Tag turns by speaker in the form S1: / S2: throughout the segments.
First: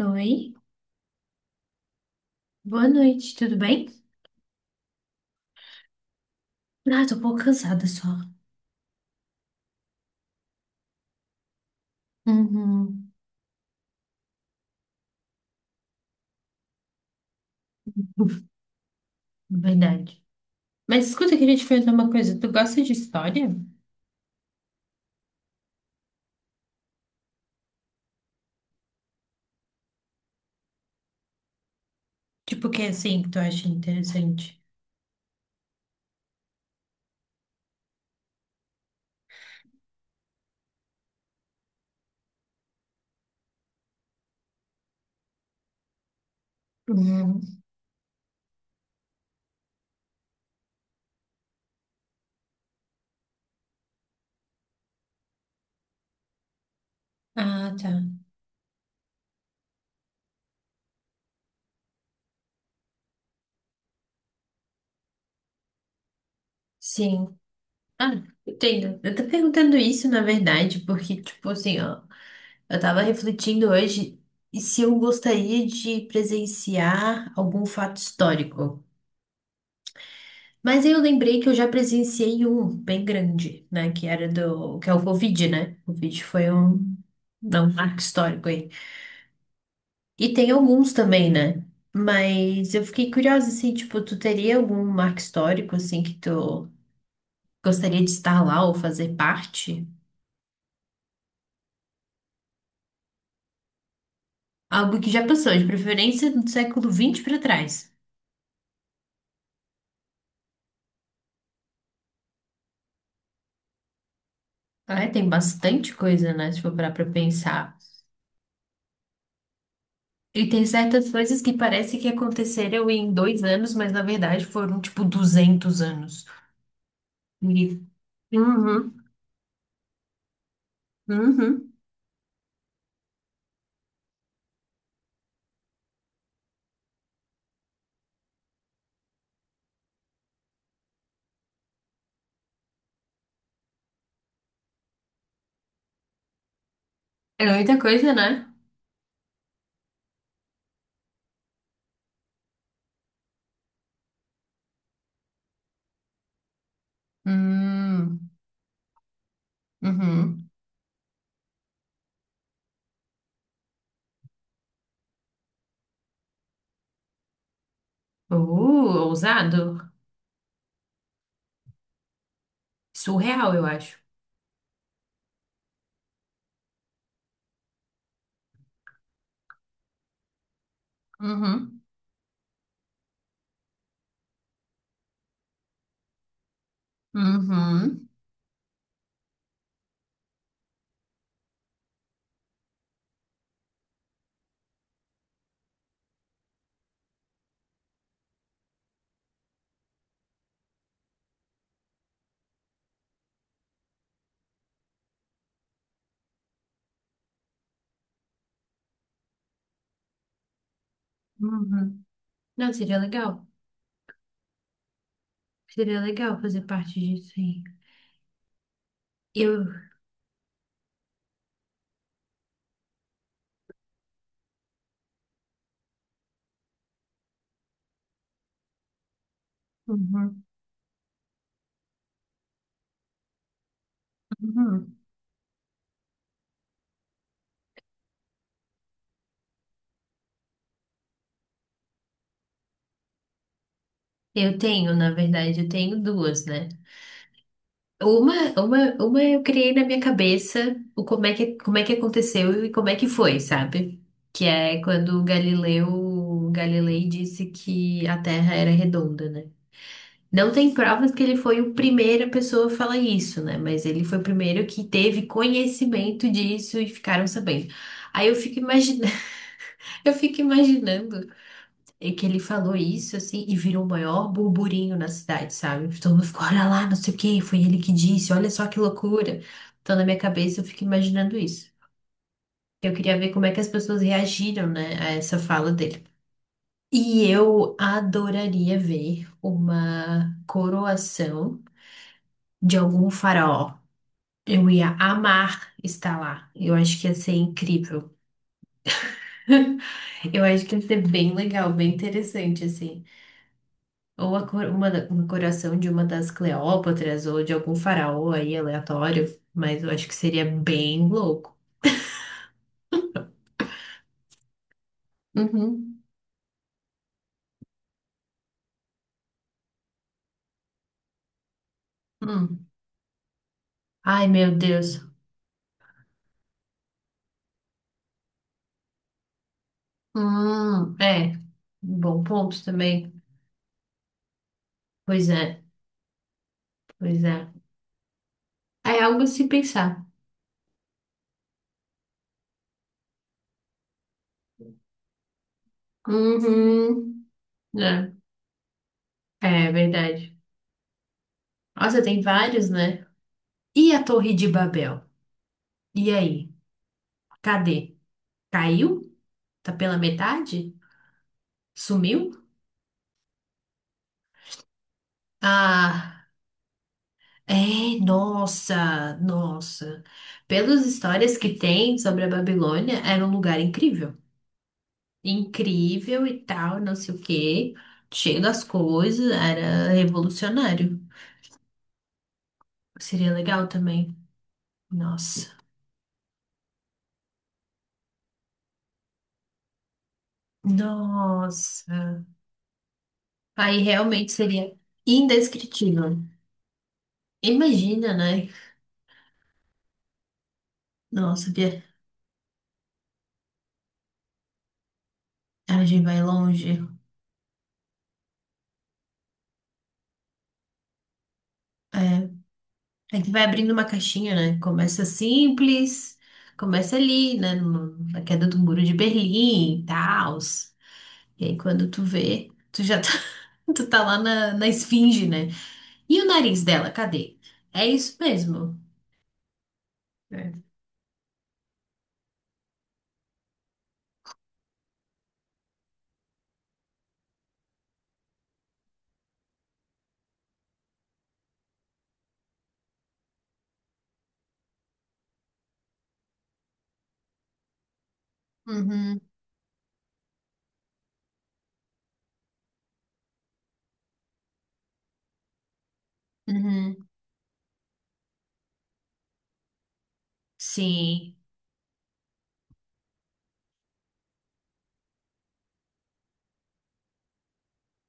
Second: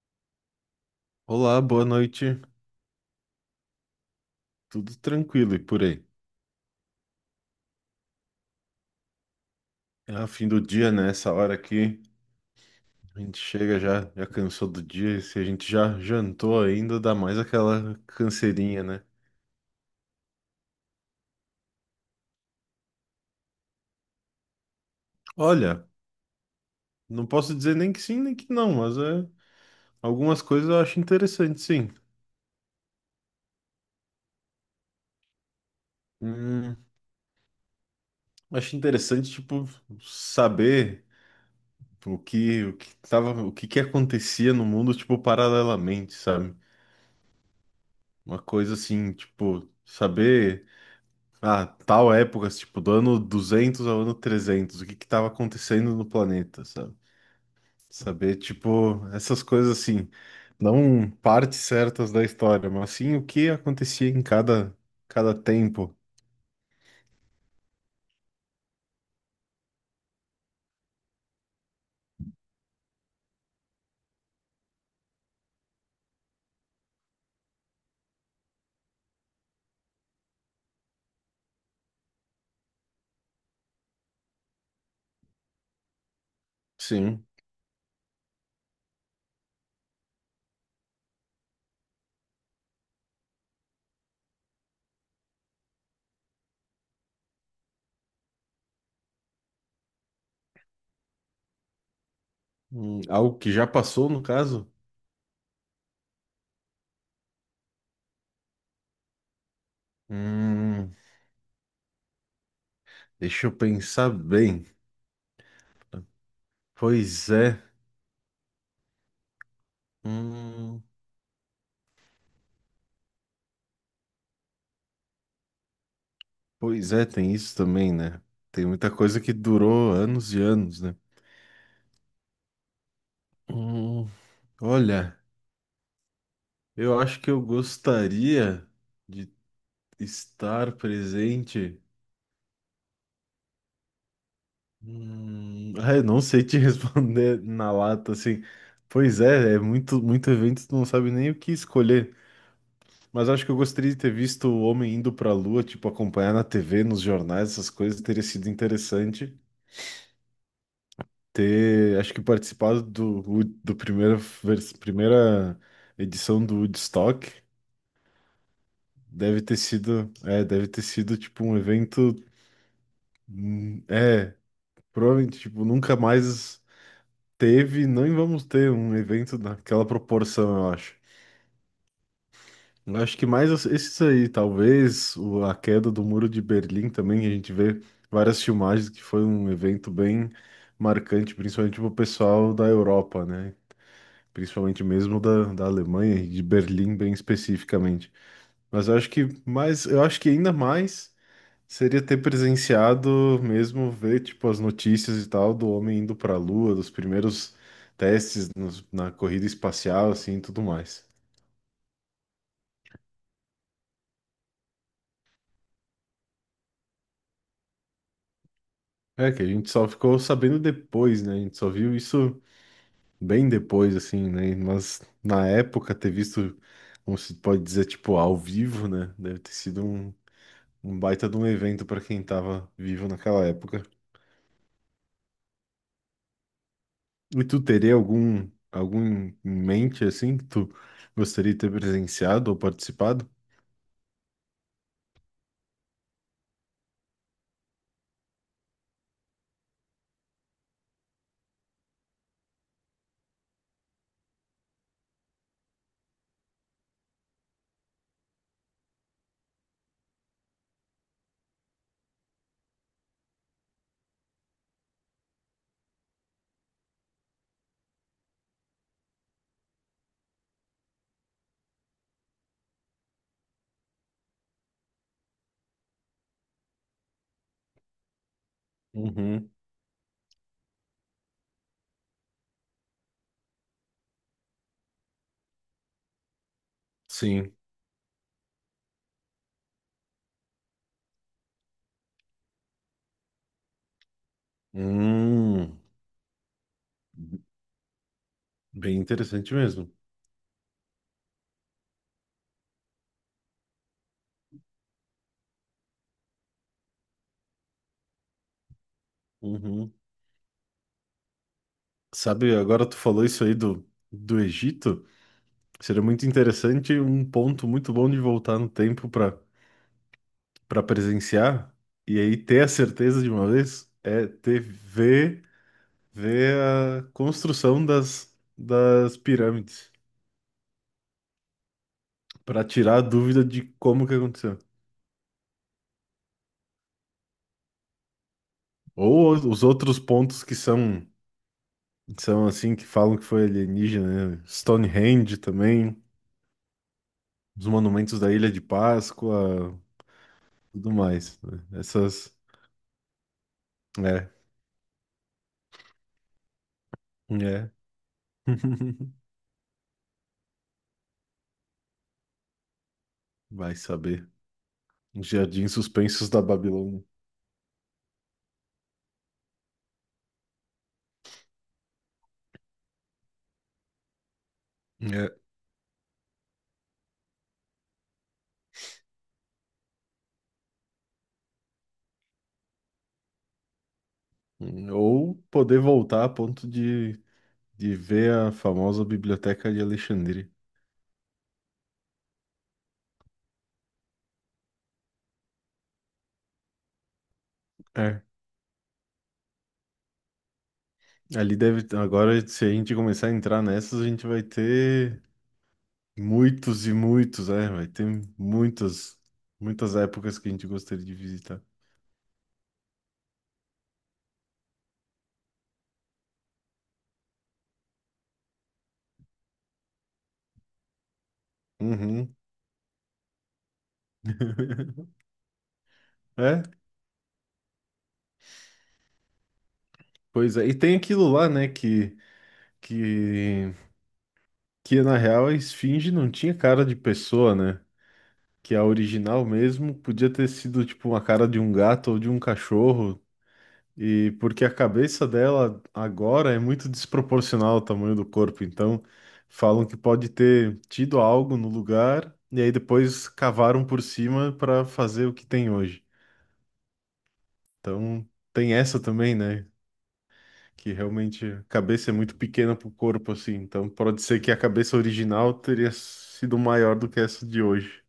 S1: Oi,
S2: Olá, boa noite.
S1: boa noite, tudo bem?
S2: Tudo tranquilo e por aí?
S1: Ah, tô um pouco cansada só.
S2: É fim do dia, né? Essa hora aqui,
S1: Uhum.
S2: a gente chega já, já cansou do dia. E se a gente já jantou ainda, dá mais aquela canseirinha, né?
S1: Verdade. Mas escuta, eu queria te perguntar uma coisa. Tu gosta de história?
S2: Olha, não posso dizer nem que sim, nem que não, mas é, algumas coisas eu acho interessante, sim.
S1: Tipo, o que é assim que tu acha interessante?
S2: Hum, Acho interessante, tipo, saber o que que acontecia no mundo, tipo, paralelamente, sabe?
S1: Uhum.
S2: Uma coisa assim, tipo, saber. Ah, tal época, assim, tipo, do ano 200 ao ano 300, o que que tava acontecendo no planeta, sabe?
S1: Ah, tá.
S2: Saber, tipo, essas coisas assim, não partes certas da história, mas sim o que acontecia em cada tempo.
S1: Sim. Ah, entendo. Eu tô perguntando isso, na verdade, porque, tipo assim, ó, eu tava refletindo hoje e se eu gostaria de presenciar algum fato histórico. Mas aí eu lembrei que eu já presenciei um bem grande, né? Que era do, que é o Covid, né? O Covid foi um,
S2: Sim.
S1: não, um marco histórico aí. E tem alguns também, né? Mas eu fiquei curiosa, assim, tipo, tu teria algum marco histórico, assim, que tu gostaria de estar lá ou fazer parte?
S2: Algo que já passou, no caso?
S1: Algo que já passou, de preferência do século XX para trás.
S2: Hum, Deixa eu pensar bem.
S1: Ah, é, tem bastante coisa, né? Se for parar pra
S2: Pois é.
S1: pensar. E tem
S2: Hum,
S1: certas coisas que parece que aconteceram em 2 anos, mas na verdade foram tipo 200 anos.
S2: Pois é, tem isso
S1: E-
S2: também, né? Tem muita
S1: Uhum,
S2: coisa que durou anos e anos, né?
S1: uhum.
S2: Hum, Olha. Eu acho que eu gostaria de estar presente. Ah, eu não sei te responder
S1: É
S2: na
S1: muita coisa,
S2: lata
S1: né?
S2: assim. Pois é, é muito, muito evento, tu não sabe nem o que escolher. Mas acho que eu gostaria de ter visto o homem indo pra Lua, tipo, acompanhar na TV, nos jornais, essas coisas, teria
S1: Hum,
S2: sido interessante.
S1: uhum.
S2: Ter, acho que participado do primeira edição do Woodstock. Deve ter
S1: Ousado.
S2: sido, é, deve ter sido tipo um evento.
S1: Surreal, eu acho.
S2: É, provavelmente, tipo, nunca mais teve, nem vamos ter um evento daquela proporção, eu acho.
S1: Uhum,
S2: Eu acho que mais esses aí, talvez a queda do Muro de Berlim também, a gente vê
S1: uhum,
S2: várias filmagens que foi um evento bem marcante, principalmente para o pessoal da Europa, né? Principalmente mesmo da Alemanha e de Berlim, bem especificamente. Mas eu acho que ainda mais. Seria ter presenciado mesmo, ver tipo as notícias e tal do homem indo para a Lua, dos primeiros testes na corrida espacial, assim, e tudo mais.
S1: uhum. Não, seria legal. Seria legal fazer parte disso aí.
S2: É que a
S1: Eu,
S2: gente só ficou sabendo depois, né? A gente só viu isso bem depois, assim, né? Mas na época ter visto, como se pode dizer, tipo ao vivo, né? Deve ter sido um,
S1: uhum,
S2: um baita de um evento para quem tava vivo naquela época.
S1: uhum.
S2: E tu teria algum em mente assim que tu gostaria de ter presenciado ou participado?
S1: Eu tenho, na verdade, eu tenho duas, né? Uma eu criei na minha cabeça o como é que aconteceu e como é que foi, sabe? Que é quando o Galileu Galilei disse que a Terra era redonda, né? Não tem provas que ele foi o primeiro a pessoa a falar isso, né? Mas ele foi o primeiro que teve conhecimento disso e ficaram sabendo. Aí eu fico imaginando, eu fico imaginando. E que ele falou isso, assim, e virou o maior burburinho na cidade, sabe? Todo mundo ficou, olha lá, não sei o quê, foi ele que disse, olha só que loucura.
S2: Uhum,
S1: Então, na minha cabeça, eu fico imaginando isso. Eu queria ver como é que as pessoas reagiram, né, a essa fala dele. E
S2: sim.
S1: eu adoraria ver uma coroação de algum faraó. Eu ia
S2: Hum,
S1: amar estar lá. Eu acho que ia ser incrível.
S2: Bem interessante mesmo.
S1: Eu acho que ia ser bem legal, bem interessante, assim. Ou a cor- uma, da- um coração de uma das Cleópatras ou de algum faraó aí aleatório, mas eu
S2: Uhum.
S1: acho que seria bem louco.
S2: Sabe, agora tu falou isso aí do Egito.
S1: Uhum.
S2: Seria muito interessante, um ponto muito bom de voltar no tempo para presenciar e aí ter a
S1: Hum.
S2: certeza de uma vez é
S1: Ai, meu
S2: ter
S1: Deus.
S2: ver, ver a construção das pirâmides
S1: É, bom
S2: para
S1: ponto
S2: tirar a
S1: também.
S2: dúvida de como que aconteceu.
S1: Pois é, pois é. É algo a
S2: Ou
S1: se
S2: os
S1: pensar.
S2: outros pontos que são assim que falam que foi alienígena, né? Stonehenge também.
S1: Uhum.
S2: Os
S1: É,
S2: monumentos da Ilha de
S1: é
S2: Páscoa,
S1: verdade.
S2: tudo mais, né?
S1: Nossa, tem
S2: Essas.
S1: vários, né? E a
S2: É,
S1: Torre de Babel? E aí?
S2: é.
S1: Cadê? Caiu? Tá pela metade? Sumiu?
S2: Vai saber. Os Jardins
S1: Ah.
S2: suspensos da Babilônia.
S1: É, nossa, nossa. Pelas histórias que tem sobre a Babilônia, era um lugar incrível.
S2: É.
S1: Incrível e tal, não sei o quê. Cheio das coisas, era revolucionário. Seria legal também.
S2: Ou
S1: Nossa.
S2: poder voltar a ponto de ver a famosa Biblioteca de Alexandria.
S1: Nossa. Aí realmente seria indescritível. Imagina,
S2: É.
S1: né? Nossa,
S2: Ali deve. Agora, se a gente começar a entrar nessas, a gente vai ter
S1: a viagem vai longe.
S2: muitos e muitos, é. Vai ter muitas, muitas épocas que a gente gostaria de visitar.
S1: É. É que vai abrindo uma caixinha, né? Começa simples, começa ali, né? Na queda do muro de Berlim e tal. E aí quando tu
S2: Uhum.
S1: vê, tu já tá, tu tá lá na esfinge, né? E o
S2: É,
S1: nariz dela, cadê? É isso mesmo.
S2: pois
S1: É.
S2: é. E tem aquilo lá, né, que, que na real a esfinge não tinha cara de pessoa, né? Que a original mesmo podia ter sido tipo uma cara de um gato ou de um cachorro. E porque a cabeça dela agora é muito desproporcional ao tamanho do corpo, então
S1: Uhum,
S2: falam que pode ter tido algo no lugar e aí depois cavaram por cima para fazer o que tem hoje.
S1: uhum.
S2: Então tem essa também, né? Que
S1: Sim,
S2: realmente a cabeça é muito pequena pro corpo, assim. Então pode ser que a cabeça original teria sido maior do que essa de hoje.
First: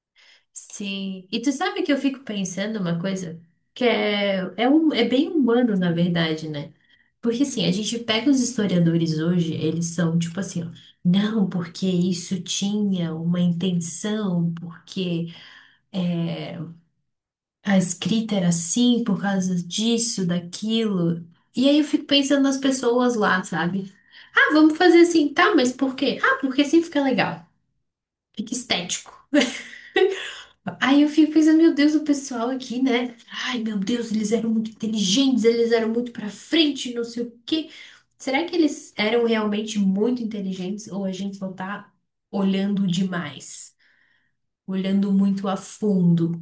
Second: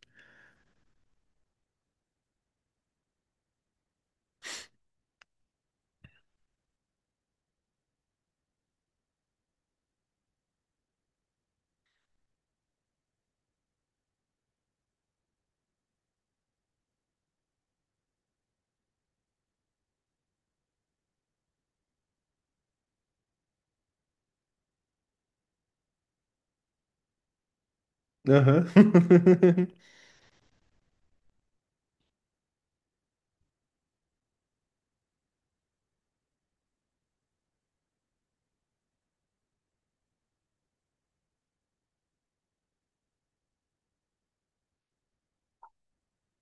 S1: sim. E tu sabe que eu fico pensando uma coisa que é bem humano, na verdade, né? Porque assim, a gente pega os historiadores hoje, eles são tipo assim, ó, não, porque isso tinha uma intenção, porque é, a escrita era assim por causa disso, daquilo. E aí eu fico pensando nas pessoas lá, sabe? Ah, vamos fazer assim, tá, mas por quê? Ah, porque assim fica legal, fica
S2: Aham.
S1: estético. Aí eu fico pensando, meu Deus, o pessoal aqui, né? Ai, meu Deus, eles eram muito inteligentes, eles eram muito pra frente, não sei o quê. Será que eles eram realmente muito inteligentes ou a gente só tá olhando demais, olhando muito a fundo?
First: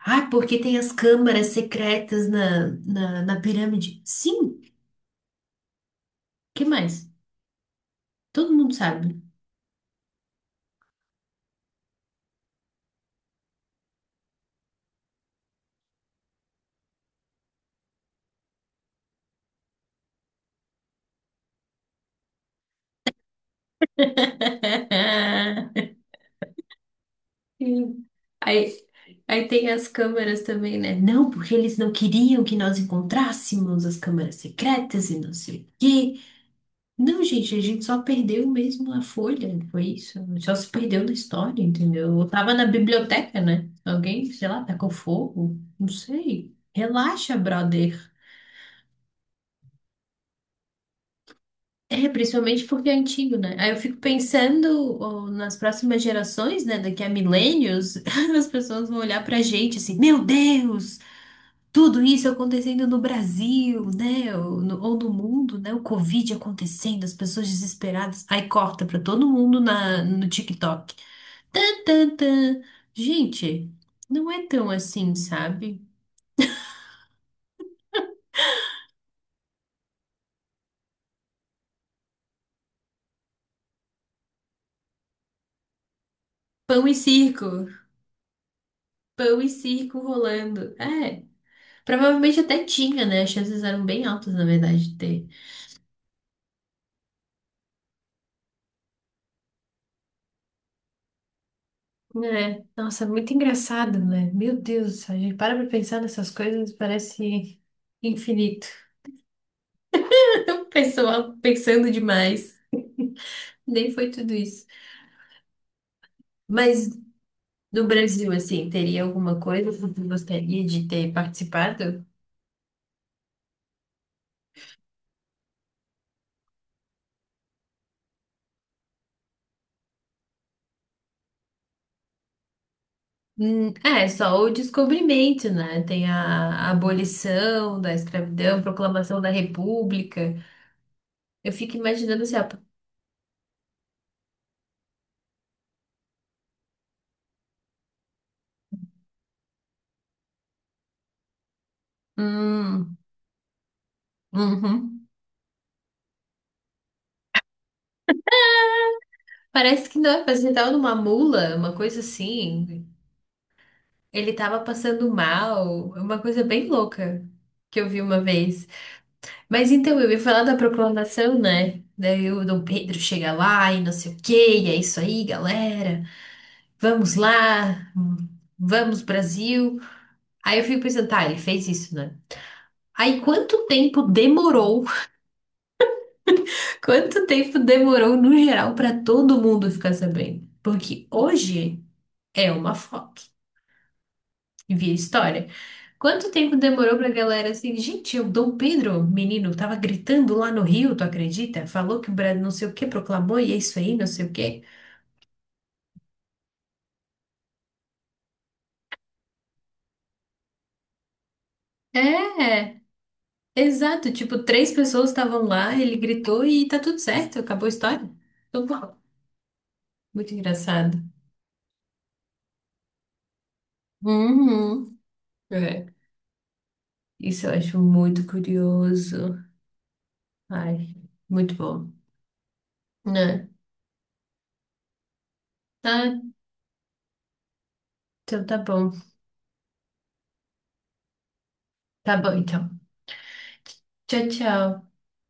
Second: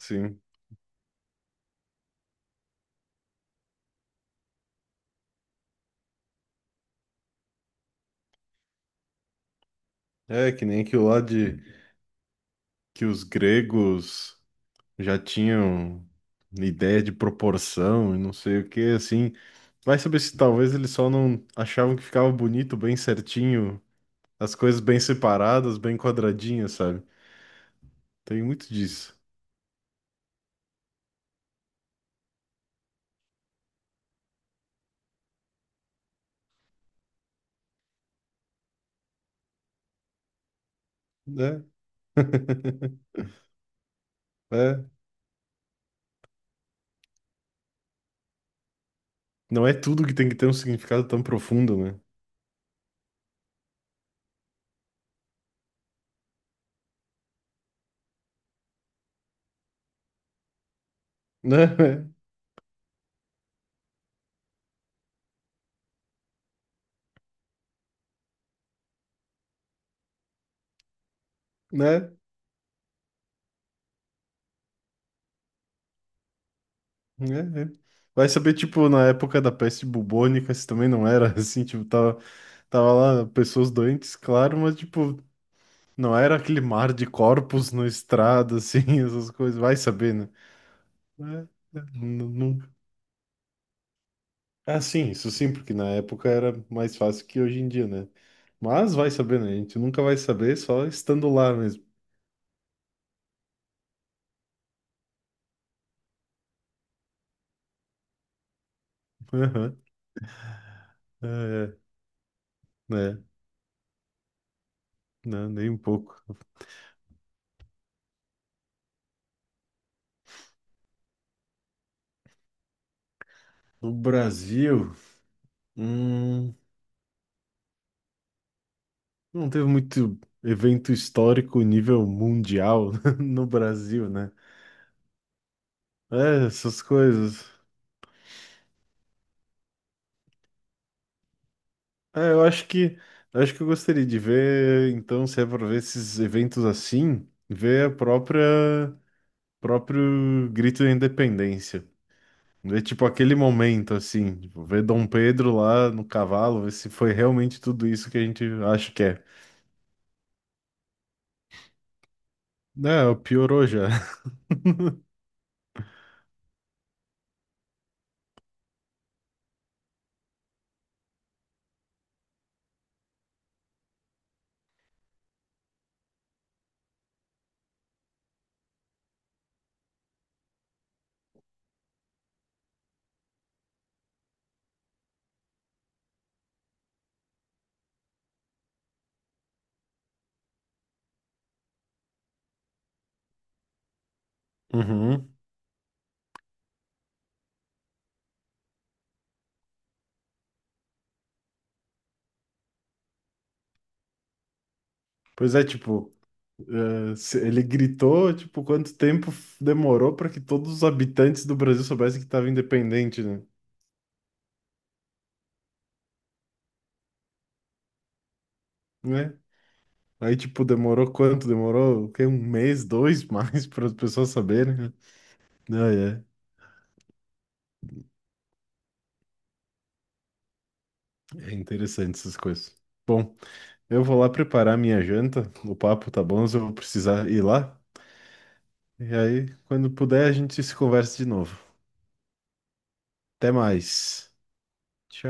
S1: Ah, porque tem as câmaras secretas na pirâmide. Sim, que mais? Todo mundo sabe.
S2: É que nem aquilo lá de que os gregos já tinham ideia de proporção e não sei o que, assim. Vai saber se talvez eles só não achavam que ficava bonito, bem certinho, as coisas bem separadas, bem quadradinhas, sabe?
S1: Sim.
S2: Tem muito
S1: Aí,
S2: disso,
S1: aí tem as câmeras também, né? Não, porque eles não queriam que nós encontrássemos as câmeras secretas e não sei o quê. Não, gente, a gente só perdeu mesmo a folha, né? foi isso. Só se perdeu na história,
S2: né?
S1: entendeu? Eu tava na biblioteca, né? Alguém, sei lá,
S2: É.
S1: tacou fogo, não sei. Relaxa, brother.
S2: Não é tudo que tem que ter um significado tão profundo, né?
S1: É, principalmente porque é antigo, né? Aí eu fico pensando ó, nas próximas gerações, né? Daqui a milênios, as pessoas vão olhar pra gente assim, meu Deus! Tudo
S2: Né?
S1: isso acontecendo no Brasil, né? Ou no mundo, né? O Covid acontecendo, as pessoas desesperadas. Aí corta pra todo mundo na, no TikTok. Tan,
S2: Né?
S1: tan, tan. Gente, não é tão assim, sabe?
S2: Né? Né? Vai saber, tipo, na época da peste bubônica, se também não era assim, tipo, tava lá pessoas doentes, claro, mas, tipo, não era aquele
S1: Pão
S2: mar
S1: e
S2: de
S1: circo.
S2: corpos na estrada, assim, essas
S1: Pão e
S2: coisas. Vai
S1: circo
S2: saber, né?
S1: rolando. É.
S2: Né? Né?
S1: Provavelmente até
S2: Nunca.
S1: tinha, né? As chances eram bem altas, na
S2: Ah,
S1: verdade, de
S2: sim,
S1: ter.
S2: isso sim, porque na época era mais fácil que hoje em dia, né? Mas vai saber, né? A gente nunca vai saber só estando lá mesmo.
S1: É. Nossa, muito engraçado, né? Meu Deus, a gente para pra pensar nessas coisas, parece infinito.
S2: Aham. É,
S1: Pessoal
S2: é,
S1: pensando demais.
S2: né?
S1: Nem foi tudo isso.
S2: Não, nem um pouco.
S1: Mas no Brasil, assim, teria alguma coisa que você gostaria de ter participado?
S2: No Brasil, hum, não teve muito evento histórico nível mundial no
S1: É,
S2: Brasil, né?
S1: só o descobrimento, né? Tem
S2: É,
S1: a
S2: essas coisas.
S1: abolição da escravidão, proclamação da República. Eu fico imaginando
S2: É,
S1: assim,
S2: eu
S1: ó,
S2: acho que eu acho que eu gostaria de ver, então, se é para ver esses eventos assim, ver a própria próprio grito da independência. Ver
S1: hum,
S2: tipo aquele momento assim, tipo, ver
S1: uhum.
S2: Dom Pedro lá no cavalo, ver se foi realmente tudo isso que a gente acha que é.
S1: Parece que não, parece que ele tava numa mula, uma coisa assim.
S2: Não, piorou já.
S1: Ele tava passando mal, uma coisa bem louca que eu vi uma vez. Mas então, eu ia falar da proclamação, né? Daí o Dom Pedro chega lá e não sei o quê, e é isso aí, galera. Vamos lá, vamos Brasil. Aí eu fico pensando, tá, ele fez isso, né? Aí quanto tempo demorou? Quanto tempo demorou no geral pra todo mundo ficar sabendo? Porque hoje é uma foto. E via
S2: Uhum.
S1: história. Quanto tempo demorou pra galera assim, gente, o Dom Pedro, menino, tava gritando lá no Rio, tu acredita? Falou que o Brasil não sei o que proclamou e é isso aí, não sei o quê.
S2: Pois é, tipo, ele gritou, tipo, quanto tempo demorou para que todos os habitantes do Brasil soubessem que estava
S1: É,
S2: independente, né?
S1: exato, tipo, três pessoas estavam lá, ele gritou e tá tudo certo, acabou a história. Tudo bom.
S2: Né?
S1: Muito
S2: Aí, tipo,
S1: engraçado.
S2: demorou quanto? Demorou, o quê? Um mês, dois mais para as pessoas saberem, né?
S1: Uhum. É,
S2: Ah, é.
S1: isso eu acho muito curioso. Ai,
S2: É
S1: muito bom.
S2: interessante essas coisas. Bom,
S1: Né?
S2: eu vou lá preparar minha janta. O papo
S1: Ah,
S2: tá bom, mas eu vou precisar ir lá.
S1: então tá bom.
S2: E aí, quando puder, a gente se conversa de novo.
S1: Tá bom, então.
S2: Até
S1: Tchau,
S2: mais.
S1: tchau.
S2: Tchau.